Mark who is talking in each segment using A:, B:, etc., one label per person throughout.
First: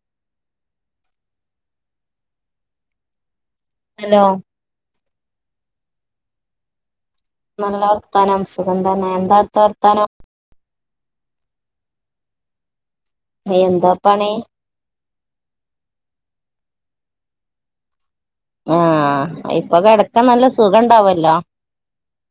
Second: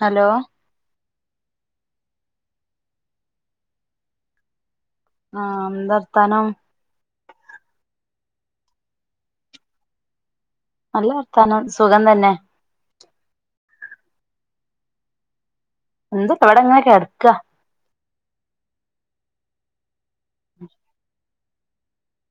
A: Hello
B: hello
A: ആഹ് എന്താർത്താനോം
B: നല്ല വർത്താനം സുഖം തന്നെ എന്താടുത്ത വർത്താനോം
A: നല്ല വർത്താനോം സുഖം തന്നെ.
B: നീ എന്താ പണി
A: എന്ത് അവടങ്ങേ ക്കെടക്കാ
B: ആഹ് ഇപ്പോ കെടക്കാൻ നല്ല സുഖംണ്ടാവല്ലോ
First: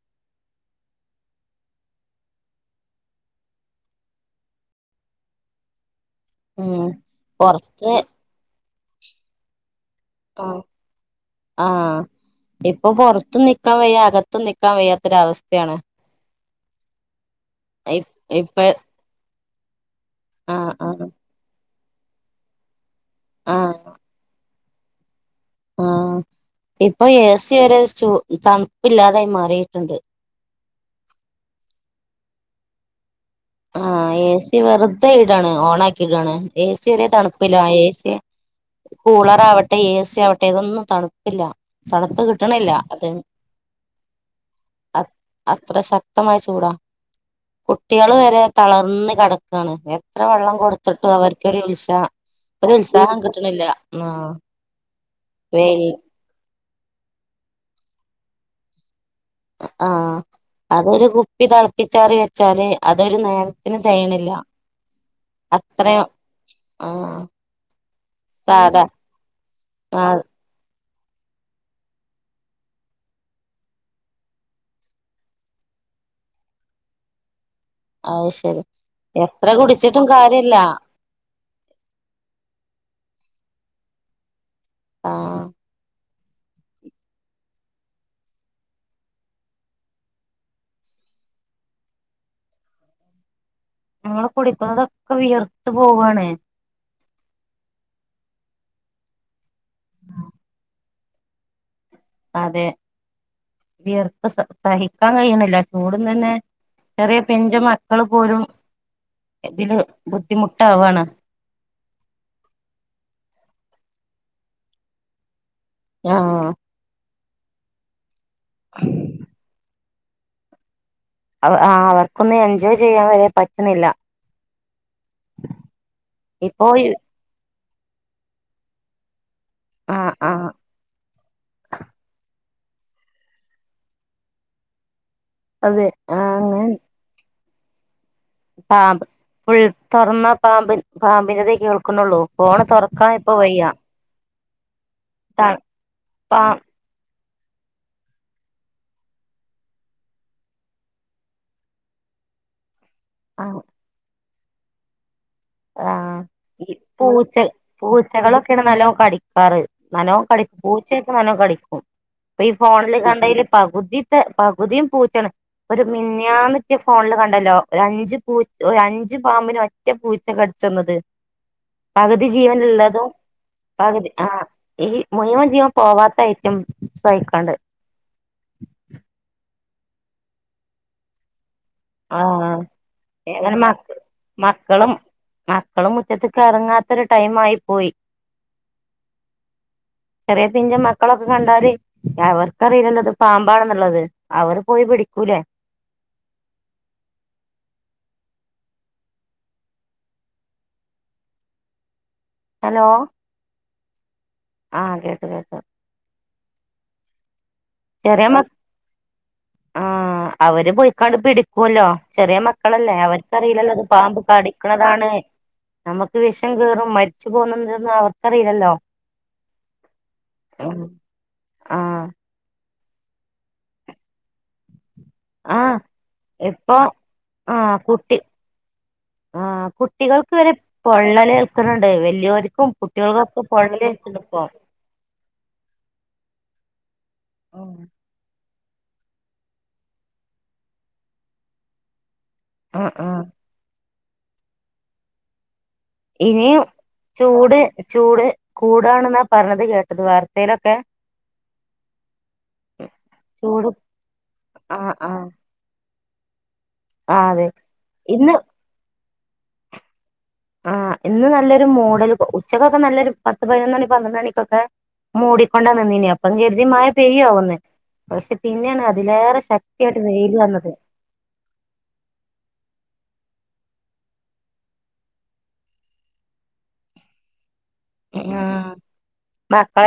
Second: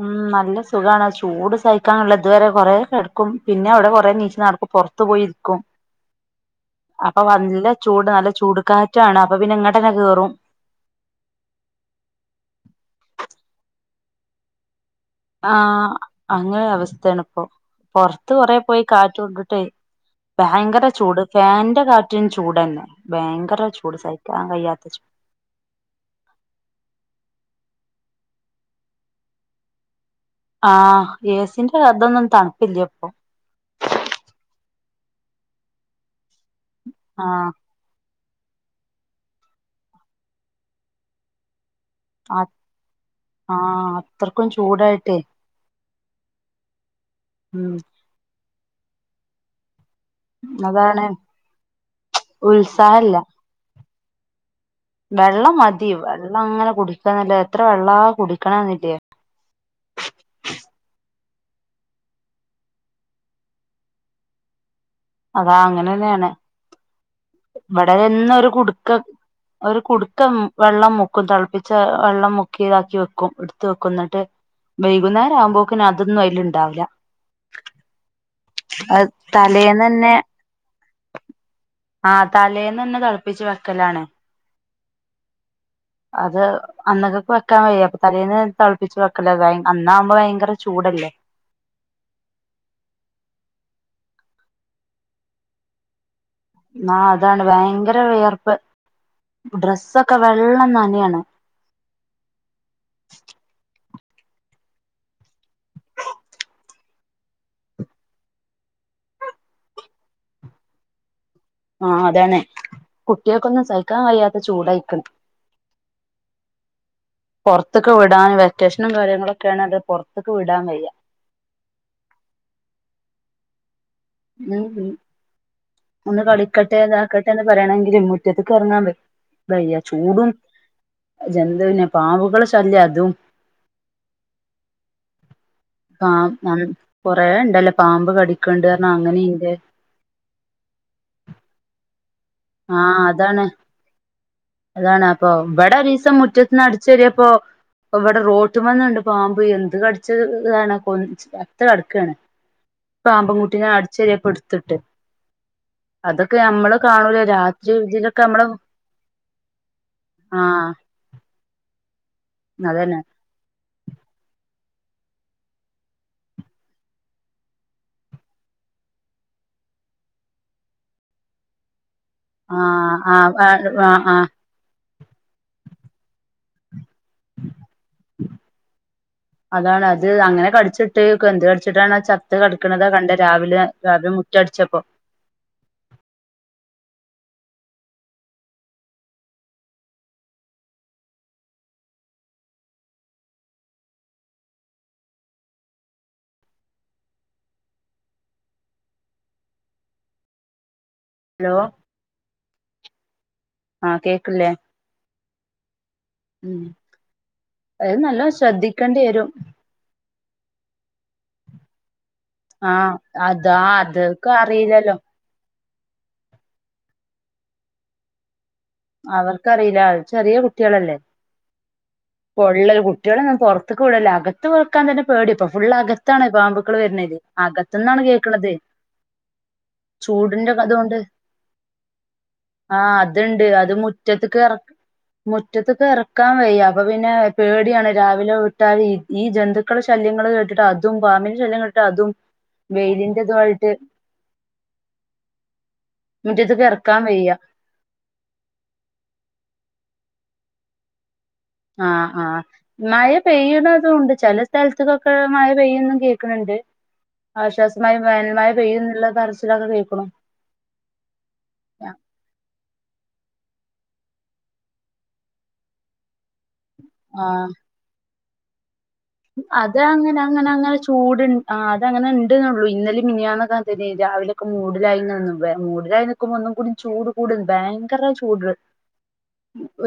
A: ഉം നല്ല സുഖാണ് ചൂട് സഹിക്കാനുള്ള ഇതുവരെ കൊറെ കെടക്കും പിന്നെ അവടെ കൊറേ നീച് നടക്കും പൊറ ത്ത് പോയിരിക്കും
B: [inaudible]
A: അപ്പോ നല്ല
B: പൊറത്ത്
A: ചൂട് നല്ല ചൂട് കാറ്റാണ് അപ്പോ പിന്നെ ഇങ്ങട്ടന്നെ കേറും
B: ആഹ് ഇപ്പോ പൊറത്ത് നിക്കാൻ വയ്യാ അക
A: ആഹ് അങ്ങനൊരു അവസ്ഥയാണിപ്പോ പൊർത്ത് കൊറേ
B: ഇപ്പ
A: പോയി കാറ്റ്കൊണ്ടി ട്ടേ
B: ആഹ്
A: ബയ്ങ്കര
B: ആഹ്
A: ചൂട് ഫാന്റെ കാറ്റും ചൂട്ന്നെ ബേയ്ങ്കര
B: ആഹ്
A: ചൂട് സ ക്കാൻ കഴിയാത്ത ചൂട്
B: ആഹ് ഇപ്പോ എ സി വരെ ചു തണുപ്പ്ല്ലാതായി മാറിട്ട്ണ്ട്.
A: ആഹ് ഏസിന്റെ അതൊന്നും തണുപ്പില്ല ഇപ്പോ
B: ആഹ് ഏ സി വെറുതെ ഇടാണ് ഓൺ ആക്കിയിടാണ് ഏ സി ഒരേ
A: ആഹ്
B: തണുപ്പില്ല ഏ സി കൂളറാവട്ടെ ഏ സിയാവട്ടെ ഇതൊന്നും തണുപ്പില്ല തണുത്ത് കിട്ടണില്ല അത
A: ആഹ് അത്രക്കും ചൂടായിട്ടേ
B: അത്ര ശക്തമായ ചൂടാ
A: ഉം
B: [unintelligible] തളർന്ന് കെട എത്ര വെള്ളം
A: അതാണ്
B: കൊടുത്തിട്ടും അവർക്കൊരു ഉത്സാ ഒരു ഉത്സാഹം
A: ഉത്സാഹല്ല
B: കിട്ടണില്ല ആഹ്
A: വെള്ളം മതി വെള്ളം അങ്ങനെ കുടിക്കണില്ല എത്ര വെള്ളാ കുടിക്കണെ ന്നില്ലേ
B: ആഹ് അതൊരു കുപ്പി തിളപ്പിച്ചാറി വെച്ചാല് അതൊരു നേരത്തിന് തെയണില്ല
A: അതാ
B: അത്രയും
A: അങ്ങനെന്നെയാണ്
B: ആഹ്
A: ഇവിടെ എന്നും ഒരു കുടുക്ക ഒരു
B: ആ
A: കുടുക്കം വെള്ളം മുക്കും തിളപ്പിച്ച വെള്ളം മുക്കി ഇതാക്കി വെക്കും എടുത്ത് വെക്കും എന്നിട്ട് വൈകുന്നേരം ആകുമ്പോക്ക് അതൊന്നും അതിലുണ്ടാവില്ല
B: അയ് ശരി
A: അത്
B: എത്ര കുടിച്ചിട്ടും
A: തലേന്നന്നെ
B: കാര്യമില്ല
A: ആഹ് തലേന്ന് തന്നെ തിളപ്പിച്ച് വെക്കലാണ്
B: ആഹ്
A: അതെ അന്നകക് വെക്കാൻ വയ്യ അപ്പൊ തലേന്ന് തിളപ്പിച്ച് വെക്കലാ അന്നാവുമ്പം ഭയങ്കര ചൂടല്ലേ
B: നമ്മള് കുടിക്കുന്നതൊക്കെ വിയർത്ത് പോവാ ണ്
A: ആഹ് അതാണ് ഭയങ്കര വിയർപ്പ് ഡ്രസ്സൊക്കെ വെള്ളം നനയാണ്
B: അതെ
A: [inaudible]
B: വിയർപ്പ് സ സഹിക്കാൻ കഴിയണില്ല ചൂടും തന്നെ ചെറിയ പിഞ്ച് മക്കള് പോലും ഇതില് ബുദ്ധിമുട്ടാവാണ്
A: ആഹ് അതാണ് കുട്ടികൾക്കൊന്നും സഹിക്കാൻ കഴിയാത്ത ചൂടായിക്കണ്
B: ആഹ്
A: പുറത്തൊക്കെ വിടാന് വെക്കേഷനും കാര്യങ്ങളൊക്കെ ആണേല് പുറത്ത് ക്ക് വിടാൻ വയ്യ
B: ആഹ് അവർക്കൊന്നും എൻജോയ് ചെയ്യാൻ വരെ പറ്റുന്നില്ല
A: ഉം ഒന്ന്
B: ഇപ്പോ
A: കളിക്കട്ടെ ഇതാക്ക ട്ടെ എന്നെ പറയാണെങ്കില് മുറ്റത്ത്ക്ക് ഇറങ്ങാൻ വ വയ്യ
B: ആഹ്
A: ചൂടും
B: ആഹ്
A: ജെനല് പിന്നെ പാമ്പുകള് ശല്യം അതും
B: അതെ
A: പ
B: അങ്ങനെ
A: കൊറേ ഇണ്ടല്ലേ പാമ്പ് കടിക്ണ്ട്
B: പാമ്പ് ഫുൾ തുറന്നാ പാമ്പ് പാമ്പിന്റെതെ കേൾക്കുന്നുള്ളൂ പോ
A: ആഹ് അതാണ് അതാണ് അപ്പൊ
B: തണുപ്പാ
A: ഇവിടെ ഒരീസം മുറ്റത്ത് നട ചേരി പ്പൊ ഇവിടെ റോട്ട്മ്മേന്നുണ്ട് പാമ്പ് എന്ത് കടിച്ച ഇതാണ് കൊ ചത്ത് കിടക്കാ ണ്
B: [inaudible]
A: പാമ്പിൻകുട്ടിനെ അടിചേരി പ്പം എടുത്തിട്ട് അതൊക്കെ നമ്മള് കാണുല
B: ച്ച പൂച്ചകളൊക്കെയാണ് നല്ലോ കടിക്കാറ് നല്ലോവും കടിക്കും
A: ആഹ്
B: പൂച്ചയൊക്കെ നല്ലോ കടിക്കും അപ്പൊ ഈ ഫോണില്
A: അതന്നെ
B: കണ്ടേല് പകുതിത്തെ പകുതിയും പൂച്ചയാണ് ഒരു മിനിഞ്ഞാന്നത്തെ ഫോണില് കണ്ടല്ലോ ഒരു അഞ്ച് പു ഒര് അഞ്ച് പാമ്പിനെ ഒറ്റ പൂ കടിച്ചന്നത് പകുതി
A: ആഹ്
B: ജീവനുള്ളതും
A: ആഹ് ആഹ്
B: പകുതി ആഹ് ഈ മുഴുവൻ ജീവൻ പോവാത്ത ഐറ്റംസായിക്കാണ്ട്
A: അതാണ് അത് അങ്ങനെ കടിച്ച് ട്ട് എന്ത് കടിച്ചിട്ടാണ് ചത്ത്
B: ആഹ്
A: കിടിക്കണതാ കണ്ടെ
B: ഏതായാലും
A: രാവിലെ
B: മക്ക
A: രാവിലെ മുറ്റം അടിച്ചപ്പം
B: മക്കളും മക്കളും മുറ്റത്തക്ക് ഇറങ്ങാത്തൊരു ടൈം ആയി പോയി ചെറിയ പിഞ്ച് മക്കളൊക്കെ കണ്ടാല് അവർക്കറിയില്ലല്ലോ ഇത് പാമ്പാണെന്നുള്ളത് അവര് പോയി പിടിക്കൂലേ
A: ഹലോ
B: അലോ
A: ആഹ് കേക്ക്ണ് ല്ലേ
B: ആഹ് കേക്ക്ണ്ട് കേക്ണ്ട്
A: ഉം അത് നല്ലോ ശ്രദ്ധിക്കേണ്ടി വരും
B: ആ അവര് പോയിക്കാണ്ട് പിടിക്കൂല്ലോ ചെറിയ മക്കളല്ലേ
A: ആഹ് അതാ
B: അവർക്ക്റിയില്ലല്ലോ അത് പാമ്പ്
A: അതൊക്കെ അറിയില്ലല്ലോ
B: കടിക്കണതാണ് നമുക്ക് വിഷം കേയറും മരിച്ചു പോകുമെന്ന് അവർക്കറിയില്ലല്ലോ
A: അവർക്കറിയില്ല അഹ് ചെറിയ കുട്ടികളല്ലേ
B: ആഹ്
A: പൊള്ളൽ കുട്ടികളെന്നും പുറത്തക്ക് വിടേല്ല അകത്ത് അകത്ത് വെക്കാൻ തന്നെ പേടി അപ്പൊ ഫുള്
B: ആഹ്
A: അകത്താണ് പാമ്പുകൾ
B: ഇപ്പൊ
A: വരണത് അകത്തു നിന്നാണ് കേൾക്കണുന്നത്
B: ആ കുട്ടികൾക്ക് വരെ
A: അതുകൊണ്ട്
B: പൊള്ളലേൽക്ണ്‌ണ്ട് വലിയവർക്കും
A: ആഹ്
B: കുട്ടികൾക്കൊക്കെ
A: അതുണ്ട്
B: പൊ
A: അത് മുറ്റത്ത് മുറ്റത്ത് എറക്കാൻ വയ്യ അപ്പൊ പിന്നെ പേടിയാണ് രാവിലെ ട്ടാഈ ഈ ജന്തുക്കളെ ശല്യങ്ങൾ കേട്ടിട്ട് അതും പാമ്പിന്റെ ശല്യം കേട്ടിട്ട് അതും
B: ആഹ് ആഹ്
A: വെയിലിന്റെതുമായിട്ട്
B: ഇനിയും
A: മുറ്റത്ത്ക്ക് ഇറക്കാൻ വയ്യ
B: ചൂട് ചൂട് കൂടാണ് ന്നാ പറഞ്ഞത് കേട്ടത് വാർത്തയിലൊക്കെ
A: ആഹ് ആഹ് മഴ
B: ചൂട്
A: പെയ്യ്ണതും ഉണ്ട് ചില
B: ആഹ്
A: സ്ഥലത്ത്ക്കൊക്കെ
B: ആഹ്
A: മഴ പെയ്യൊന്നും കേൾക്കണണ്ട്
B: ആഹ് അതെ
A: ആശ്വാസമായ
B: ഇന്ന്
A: വേനൽ മഴ പെയ്യും എന്നുള്ള പറച്ചിലൊക്കെ കേക്കുനു
B: ആഹ ഇന്ന് നല്ലൊരു മൂഡൽ ഉച്ചക്കൊക്കെ നല്ലൊരു പത്ത് പതിനൊന്ന് മണി പന്ത്രണ്ട് മണിക്കൊക്കെ മൂടിക്കൊണ്ടാ നിന്നിനേ അപ്പം കരുതി മഴ പെയ്യ
A: ആഹ്
B: ആവുന്ന പക്ഷെ പിന്നെയാണ് അതിലേറെ ശക്തിയായിട്ട് വെയ്ൽ വന്നത്
A: ചൂട്ണ്ട് അത അങ്ങനെ ഉണ്ട്ന്നള്ളൂ ഇന്നലെ മിനിയാണൊക്ക അതന്നെയ്നി രാവിലൊക്കെ മൂടലായങ്ങനെ നിന്ന് വെ മൂടലായ ഒന്നും കൂടി ചൂട് കൂട ബയങ്കരം
B: ഉം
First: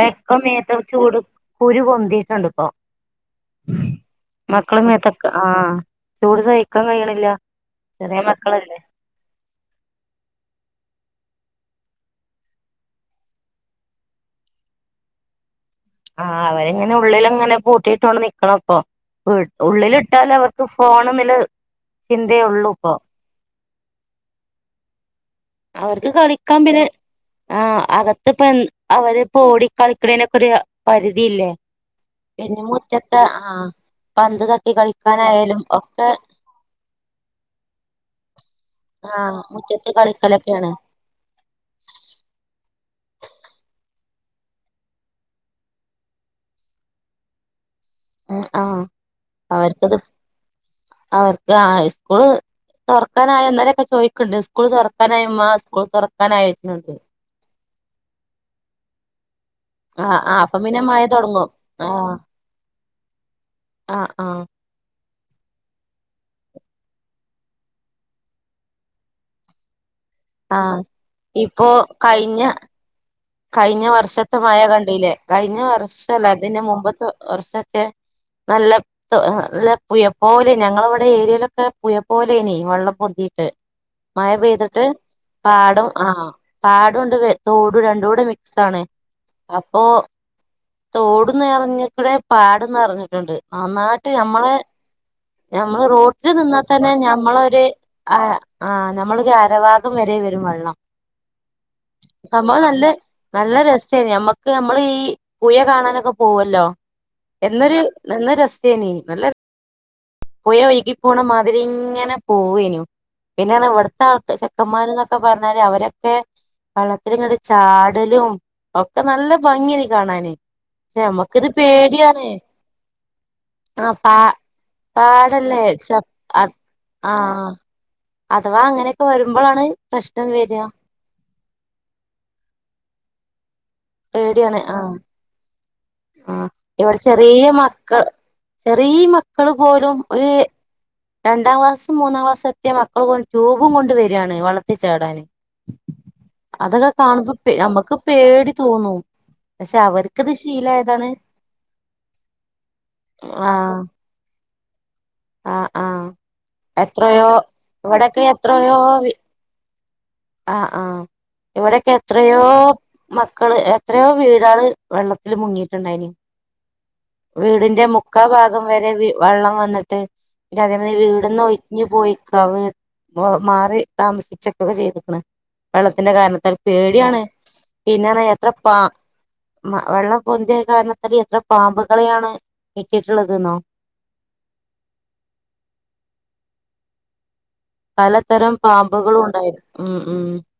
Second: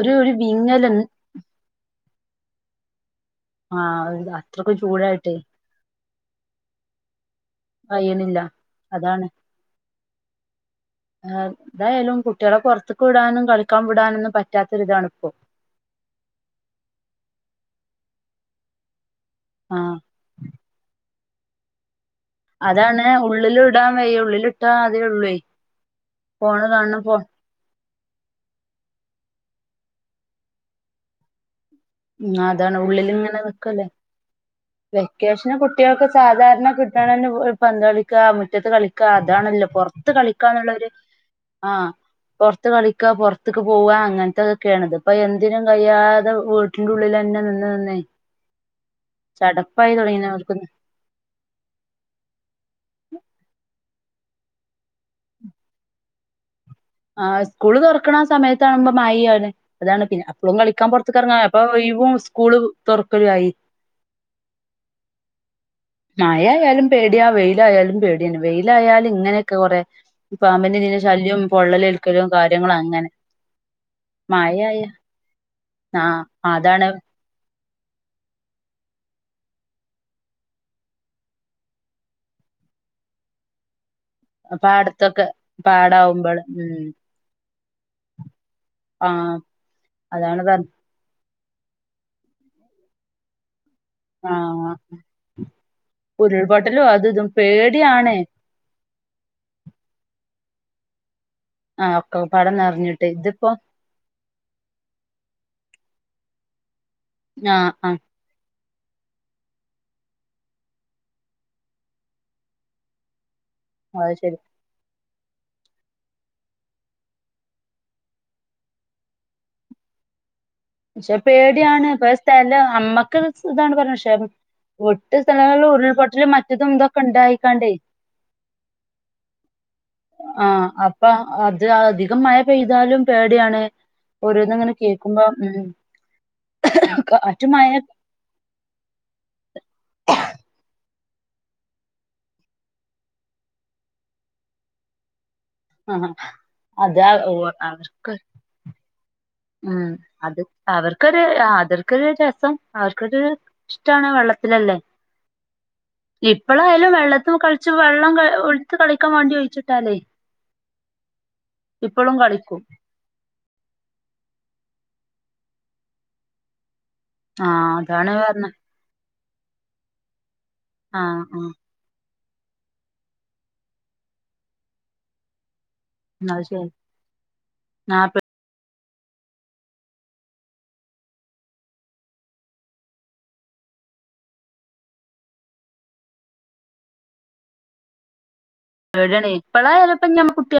A: ഒരു ഒരു
B: മേത്ത്
A: വിങ്ങലും
B: ചൂട് കുരു പൊന്തിയിട്ടുണ്ട് ഇപ്പൊ
A: ആഹ് അത്രയ്ക്ക്
B: മക്കളെ മേത്തൊക്കെ
A: ചൂടായിട്ടേ
B: ആഹ ചൂട് സഹിക്കാൻ കഴിയണില്ല ചെറിയ
A: കഴിയണില്ല
B: മക്കളല്ലേ
A: അതാണ്
B: [inaudible]
A: ആ എതായാലും കുട്ടികളെ പുറത്തക്ക് വിടാനും കളിക്കാൻ വിടാനൊന്നും പറ്റാത്തൊരിതാണിപ്പം
B: ആ അവരിങ്ങനെ ഉള്ളിൽ അങ്ങനെ പൂട്ടിയിട്ടോണ്ട് നിക്കണം അ
A: ആഹ്
B: ഉള്ളിലിട്ടൽ അവർക്ക് ഫോൺന്ന്ള്ള ചിന്തേ യുള്ളൂ
A: അതാണ് ഉള്ളിൽ ഇടാൻ വയ്യ ഉള്ളിലിട്ടാ അതേ ഉള്ളേ
B: അവർക്ക് കളിക്കാം
A: ഫോണ്
B: പിന്നെ
A: കാണണം ഫോ
B: ആഅകത്ത് പ്പം അവര്‌പ്പോ ഓടി കളിക്കണേനൊക്കെ ഒരു പരിധിയില്ലേ
A: ആ
B: പിന്നെ
A: അതാണ് ഉള്ളിൽ
B: മുറ്റത്തെ
A: ഇങ്ങനെ
B: ആ
A: നിക്കല്ലേ
B: പന്ത് തട്ടി
A: വെക്കേഷന്
B: കളിക്കാനായാലും
A: കുട്ടികൾക്ക്
B: ഒക്കെ
A: സാധാരണ കിട്ടണന്നെ പന്ത് കളിക്കാ മുറ്റത്ത് കളിക്ക ക്കാ
B: ആ
A: അതാണല്ലോ
B: മുറ്റത്ത്
A: പൊറത്ത്
B: കളിക്കലൊക്കെയാണ്
A: കളിക്കാന്നുള്ളരു ആഹ പൊറത്ത് കളിക്കാ പൊറത്തേക്ക് പോവാ അങ്ങനത്തക്കൊക്കെയണത് ഇപ്പൊ എന്തിനും കഴിയാതെ വീട്ടിന്റെ ഉള്ളിൽ തന്നെ നിന്ന് നിന്നേ
B: ഉം ആ
A: ചടപ്പായി
B: അവർക്കത്
A: തുടങ്ങണ് അവർക്ക്
B: അവർക്ക് ആ സ്കൂൾ തുറക്കാനായോ ഇന്നലൊക്കെ ചോദിക്കുന്നുണ്ട് സ്കൂൾ തുറക്കാനായമ്മാ സ്കൂൾ തുറക്കാനാ യോ ചോയ്ക്കുന്നുണ്ട്
A: ആ സ്കൂള് തുറക്കണ സമയത്താ കുമ്പോ മഴ ആണ് അതാണ്
B: ആ
A: പിന്നെ
B: ആ അപ്പൊ
A: അപ്പളും
B: പിന്നെ
A: കളിക്കാൻ
B: മഴ
A: പുറത്ത് ക്കർങ്ങാൻ
B: തുടങ്ങും
A: അപ്പൊ ഒഴിവും സ്കൂള് തുറക്കലും ആയി
B: അ ആഹ്
A: മാഴയാലും പേടിയാ വെയിലായാലും പേടിയന്നെ വെയിലായാല് ഇങ്ങനെയൊക്കെ കൊറെ ഇ
B: ആ
A: പാമ്പിന്റെതീല ശല്യം
B: ഇപ്പോ
A: പൊള്ളലേൽക്കലും
B: കഴിഞ്ഞ
A: കാര്യങ്ങളും അങ്ങനെ
B: കഴിഞ്ഞ വർഷത്തെ മഴ
A: മഴയായ
B: കണ്ടില്ലേ കഴിഞ്ഞ
A: ആ
B: വർഷല്ല അതിന്റെ
A: അതാണ്
B: മുമ്പത്തെ വർഷത്തെ നല്ലയ് ല്ല പുഴപോലെ ഞങ്ങള ഇവിടെ ഏരിയയിലൊക്കെ പുഴപോലെനി വെള്ളം പൊന്തിട്ട് മഴ പെയ്തിട്ട്
A: പാടത്തൊക്കെ
B: പാടും ആഹ
A: പാടാവുമ്പള് ഉം
B: പാടുണ്ട് തോടും രണ്ടുടെ മിക്സാണ്
A: ആ
B: അപ്പൊ
A: അതാണ് പറഞ്ഞ
B: തോടും ന്നെറഞ്ഞ്ക്ക്ടെ പാടംന്നറഞ്ഞിട്ടുണ്ട് ഒന്നായിട്ട്
A: ആ
B: ഞമ്മളെ ഞമ്മള് റോട്ടിൽ നിന്നാ
A: ഉരുൾപൊട്ടലും
B: തന്നെ
A: അതും ഇതും
B: ഞമ്മളൊരു
A: പേടിയാണ്
B: ആഹ് ആഹ് ഞമ്മളൊരു അരഭാഗം വരെ വരും വള്ളം
A: ആ ഒക്കപ്പാടെ
B: സംഭവം നല്ലെ
A: നിറഞ്ഞിട്ട് ഇതിപ്പോ
B: നല്ല രസ് സേനു നമ്മക്ക് നമ്മള് ഈ പുഴ കാണാനൊക്കെ പോവല്ലോ
A: ആ
B: എന്നൊരു
A: ആ
B: ന്നെന്നൊരസ് [unintelligible] പുയ ഒഴ്കി പോണ മാതിരി ഇങ്ങനെ പോവേനു പിന്നൊണ് ഇവിടുത്തെ
A: അത്
B: ആൾക്ക്
A: ശരി
B: ചെ ക്കമ്മാര് ന്നൊക്കെ പറഞ്ഞാല് അവരൊക്കെ വള്ളത്തിലങ്ങട്ട് ചാടലും ഒക്കെ നല്ല ഭംഗിയെനി കാണാന്
A: പക്ഷെ പേടിയാണ് പ സ്ഥല അമ്മക്ക്ത് ഇതാണ്
B: ആ
A: പറഞ്ഞു പക്ഷെ
B: പാ
A: ഒട്ട്
B: പാടല്ലേ
A: സ്ഥലങ്ങളിലും
B: ച
A: ഉരുൾപൊട്ടല് മറ്റതും തൊക്കെ ഉണ്ടായിക്കാണ്ടേ
B: ആഹ് അങ്ങനെക്കെ വരുമ്പളാണ് കഷ്ടം
A: ആ
B: വെരാ
A: അപ്പൊ അത് അധികം മഴ പെയ്താലും പേടിയാണ് ഓരോന്നുങ്ങനെ കേക്കുമ്പോ ഉം
B: ആഹ് ഇവടെ ചെറീ
A: മഴയൊക്കെ
B: മക്ക ചെറീ മക്കള് പോലും ഒരു രണ്ടാം ക്ലാസ്സും മൂന്നാം ക്ലാസ്സത്തിയ മക്കൾ പോലും ട്യൂബും കൊണ്ട് വരാണ് വളത്തി ചാടാന്
A: ആ
B: അതൊക്കെ
A: അത്
B: കാണുമ്പ പേ അമ്മക്ക്
A: അവർക്ക്
B: പേടി തോന്നും പക്ഷെ
A: ഉം
B: അവർക്കിത്
A: അത്
B: ഇഷ്
A: അവർക്കൊരു ആഹ് അതർക്കരു രസം അവർക്കതു
B: ആ
A: ഇഷ്ട്ടാണ് വെള്ളത്തിലല്ലേ
B: ആഹ് ആഹ്
A: ഇപ്പളായാലും
B: എത്രയോ
A: വെള്ളത്തു കളിച്ചു വെള്ളം
B: ഇവിടൊക്കെ
A: ക ഒഴുത്ത്
B: എത്രയോ
A: കളിക്കാ വാണ്ടി ഒഴിച്ചിട്ടാലേ
B: ആഹ് ആഹ് ഇവിടെക്കെ
A: ഇപ്പളും
B: എത്രയോ
A: കളിക്കും
B: മക്കള് എത്രയോ വീടാള് വെള്ളത്തിൽ മുങ്ങിയിട്ടുണ്ടായിന്
A: ആ
B: വീടിന്റെ
A: അതാണ്
B: മുക്കാ
A: പറഞ്ഞെ
B: ഭാഗം വരെ വി വള്ളം വന്ന്ട്ട് പിന്നെ അതേമാരി
A: ആ ആ
B: വീടൊന്നും ഒ ഞ്ഞ് പൊയിക്ക വീ വ മാറി താമസിച്ച്ട്ട് ക്കെ ചെയ്തു വെള്ളത്തിന്റെ
A: അത്
B: കാരണത്താൽ
A: ശരി
B: പേടിയാണ്
A: ആ
B: പിന്നറ എത്ര പാ മ വെള്ളം പൊന്തിയ കാരണത്തല് എത്ര പാമ്പുകളെയാണ് കിട്ടിയിട്ടുള്ളതന്നോ പലതരം പാമ്പുകളും
A: പേടിയാണ്
B: ഉണ്ടായി
A: ഇപ്പളായാലും
B: ഉം
A: ഇപ്പൊ
B: ഉം
A: ഞമ്മ കുട്ടിയ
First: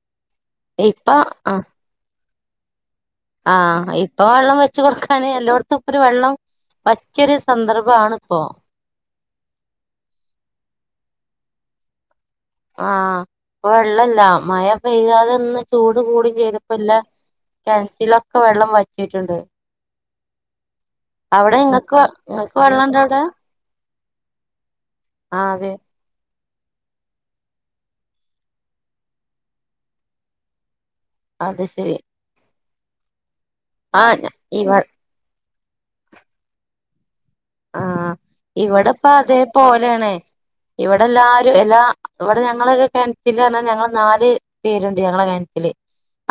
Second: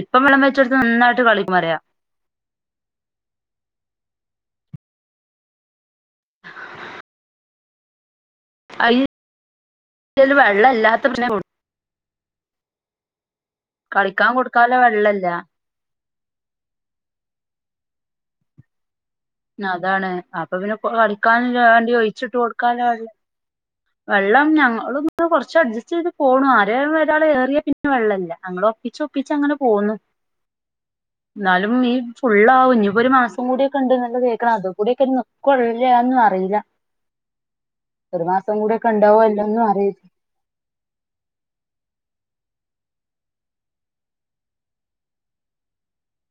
A: ഇപ്പം വള്ളം വെച്ചെടുത്ത്
B: ഇപ്പൊ
A: നന്നായിട്ട് കളി
B: ആ
A: പറയാ
B: ആഹ് ഇപ്പൊ വെള്ളം വെച്ച് കൊടുക്കാന് എല്ലോടത്തും ഇപ്പരു വെള്ളം പറ്റിയൊരു സ് സന്ദർബാന്പ്പോ
A: അയ് അല് വെള്ളം ഇല്ലാത്ത പ്രശ്നപ്പോ
B: ആഹ് ഇപ്പ വെള്ളല്ല
A: കളിക്കാൻ
B: മഴ
A: കൊടുക്കാല്ല വെള്ളല്ല
B: പെയതാതെ ഒന്ന് ചൂട് കൂടും ചെയ്തപ്പോ ല്ല കെണറ്റിലൊക്കെ വെള്ളം വറ്റിട്ട്ണ്ട്
A: അതാണ് അപ്പൊ പിന്നെ പൊ
B: അവിടെ
A: കളിക്കാന്ല്ലേ വണ്ടി
B: ഇങ്ങക്ക്
A: ഒഴിച്ചിട്ട്
B: ഇങ്ങക്ക് വെള്ളണ്ടോ
A: കൊടുക്കാനാര്
B: അവിടെ
A: വെള്ളം ഞങ്ങളൊന്ന്
B: ആഹ്
A: കൊറച്ച്
B: അതെ
A: അഡ്ജസ്റ്റ് ചെയ്ത് പോണു ആരെ ഒരാള് ഏറിയാ പിന്നെ വെള്ളല്ല അങ്ങള് ഒപ്പിച്ച് ഒപ്പിച്ച് അങ്ങനെ പോന്നു
B: അത്
A: ഇന്നാലും ഈ
B: ശരി
A: ഫുള്ളാവും ഞ്ഞി പൊരുമാസം കൂടിയൊക്കെണ്ട്ന്നല്ലേ
B: ആഹ്
A: കേൾക്കണ
B: ഇവ
A: അതും കൂടിയൊക്കെന്നെ കൊള്ള്യാന്നു അറിയില്ല
B: ആഹ്
A: ഒരു മാ
B: ഇവിടെപ്പ അതേപലേണേ ഇവിടെ എല്ലാരും എല്ലാ ഇവിടെ ഞങ്ങങ്ങളൊരു കെണറ്റ്ല് പറഞ്ഞാ ഞങ്ങള് നാല് പേരുണ്ട് ഞങ്ങളെ കെ ൻറ്റില്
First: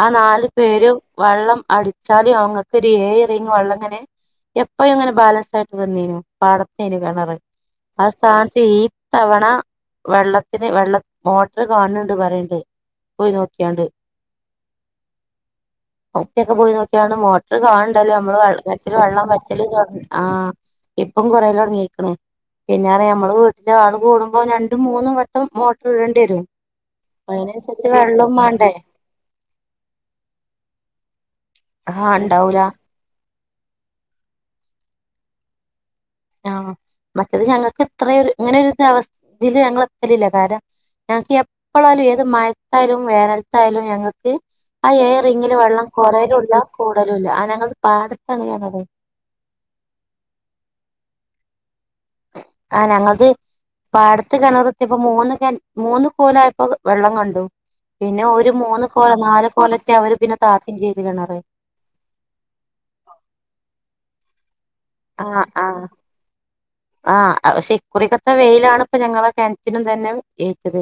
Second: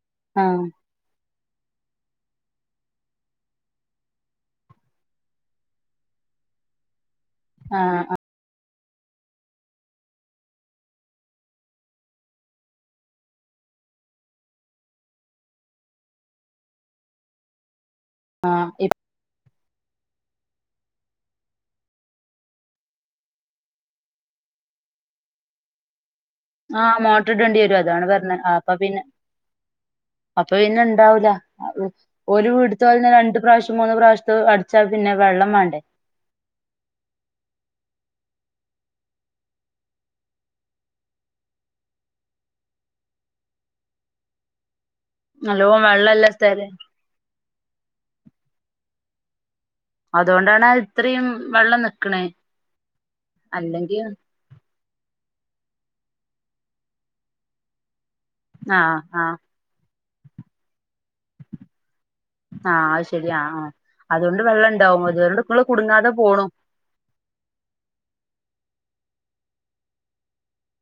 B: ആ നാല്
A: ആഹ്
B: പേരും വള്ളം അടിച്ചാലും അങ്ങക്ക് ഒരു ഏഴ് റിങ്ങ് വെള്ളം ഇങ്ങനെ എപ്പഴും ഇങ്ങനെ ബാലസാ നിന്നിനു പാടത്തേന്നു കെണറ്
A: ആഹ് അഹ്
B: സ്ഥാനത്ത് ഈ തവണ വെള്ളത്തിന് വെള്ള മോട്ടർ കാണണണ്ട് പറയണ്ടേ പോയി നോക്കിയാണ്ട് ഉപ്പക്കെ പോയി നോക്കിയാണ്ട് കാണണ്ടല്ലോ നമ്മളെ വെള്ളം കെണറ്റില് വള്ളം വറ്റല്താ ആഹ് ഇപ്പൊക്കെ കൊറയല് തൊടങ്ങീക്ക്ന് പിന്നെ അറിയാം നമ്മള് വീട്ടിന്റെ ആൾ കൂടുമ്പോ രണ്ടും മൂന്നും വട്ടം മോട്ടർ ഇടേണ്ടി വരും
A: ആഹ്
B: അപ്പ
A: മോട്ടോർ ഇടേണ്ടി വരും
B: അതിനനുസരിച്ച്
A: അതാണ്
B: വെള്ളം
A: പറഞ്ഞണത്
B: വേണ്ടേ
A: അപ്പൊ പിന്നെ അപ്പൊ പിന്നെ ഉണ്ടാവൂല
B: ആ
A: ഒരു
B: ഉണ്ടാവൂല
A: വീടുത്ത പിന്നെ രണ്ട് പ്രാവശ്യം മൂന്ന് പ്രാവശ്യം അടിച്ചാൽ പിന്നെ വെള്ളം വേണ്ടേ
B: ആഹ മറ്റേത് ഞങ്ങൾക്ക് ഇത്ര ഇങ്ങനെ ഒരു അവസ്ഥയില് ഞങ്ങൾ എതലില്ല കാരണം ഞങ്ങൾക്ക് എപ്പോഴാലും ഏത് മഴത്തായാലും വേനലക്കായാലും ഞങ്ങൾക്ക് ആ എയറി ഇങ്ങില്
A: നല്ലോം
B: വെള്ളം
A: വെള്ളല്ല
B: കുറേലൂല്ല
A: സ്ഥലം
B: കൂടുലുയില്ല ആ ഞങ്ങ പാടത്തണിയാണ
A: അതുകൊണ്ടാണ് ഇത്രയും വെള്ളം നിക്കണേ
B: ആഹ്‌ ഞങ്ങക്ക്
A: അല്ലെങ്കി
B: പാട ത്ത് കിണർത്തിപ്പോ മൂന്ന് കെൻ മൂന്ന് കോലായപ്പോ വെള്ളം കണ്ടു പിന്നെ ഒരു മൂന്ന്
A: ആഹ്
B: കോല
A: ആഹ്
B: നാല് കോലത്തെ അവര് പിന്നെ താത്തി ചെയ്തിണറേ
A: ആഹ് അത് ശരിയാ ആഹ് അതുകൊണ്ട് വെള്ളം ഇണ്ടാവും അവരുടെക്കൾ കുടുങ്ങാതെ പോണു
B: ആഹ ശെക്കുറിക്കത്തെ വെയിലാണ് ഇപ്പ ഞങ്ങള കിണറ്റിനും തന്നെ എറ്റാത്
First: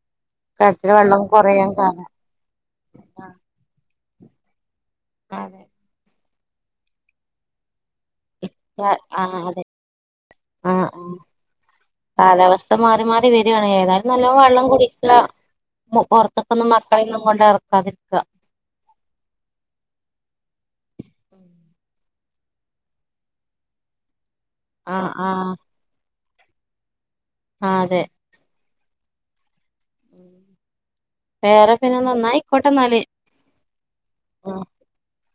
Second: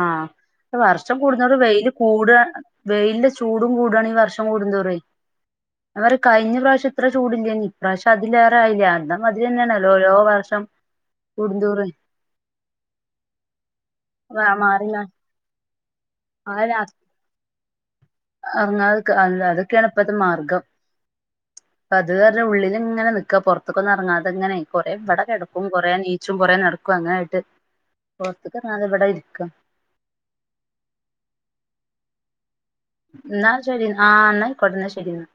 A: ആഹ വർഷം കൂടുന്നവര്
B: കൊറയാൻ
A: വെൽ
B: കാരണം
A: കൂട വെയിലന്റെ ചൂടും കൂടാണ് ഈ വർഷം കൂടന്തോറ
B: അതെ
A: അവരെ കഴിഞ്ഞ പ്രാവശ്യം ഇത്ര ചൂടില്ലന പ്രാവശ്യം അതിലേറൊയില്ലേ അത അതി
B: ആഹ്
A: തന്നെയാണല്ലോ ഓരോ വർഷം
B: ആഹ് ആഹ്
A: കടുന്തൂറ്
B: കാലാവസ്ഥ മാറി മാറി വരിവാണെങ്കിൽ ഏതാലും നല്ല വെള്ളം
A: മാറി
B: കുടിക്കറത്ത് ഇതൊക്കൊന്നും മക്കളെയന്നും കൊണ്ട് ഇറക്കാതിരിക്കുക
A: ഇറങ്ങാതെ അതൊക്കെയാണ് ഇപ്പഴത്തെ മാർഗം അ അത് ഉള്ളിൽ ഇങ്ങനെ നിക്ക പുറത്തൊക്കൊന്നും ഇറങ്ങാതെങ്ങനെ കൊറെേ
B: ആഹ് ആഹ്
A: വടകിടക്കും കൊറേ നീച്ചും കൊറേ നടക്കും അങ്ങനൊയിട്ട്
B: ആഹ്‌ അതെ
A: പുറത്തക്കണതെവിടെ ഇരിക്കാം
B: പെറേ പിന്നെ നന്നായി കൊട്ടെന്നാലേ
A: എന്നാശരി ആഹ്‌ ആയിക്കോട്ടെന്നാ ശരിയെന്ന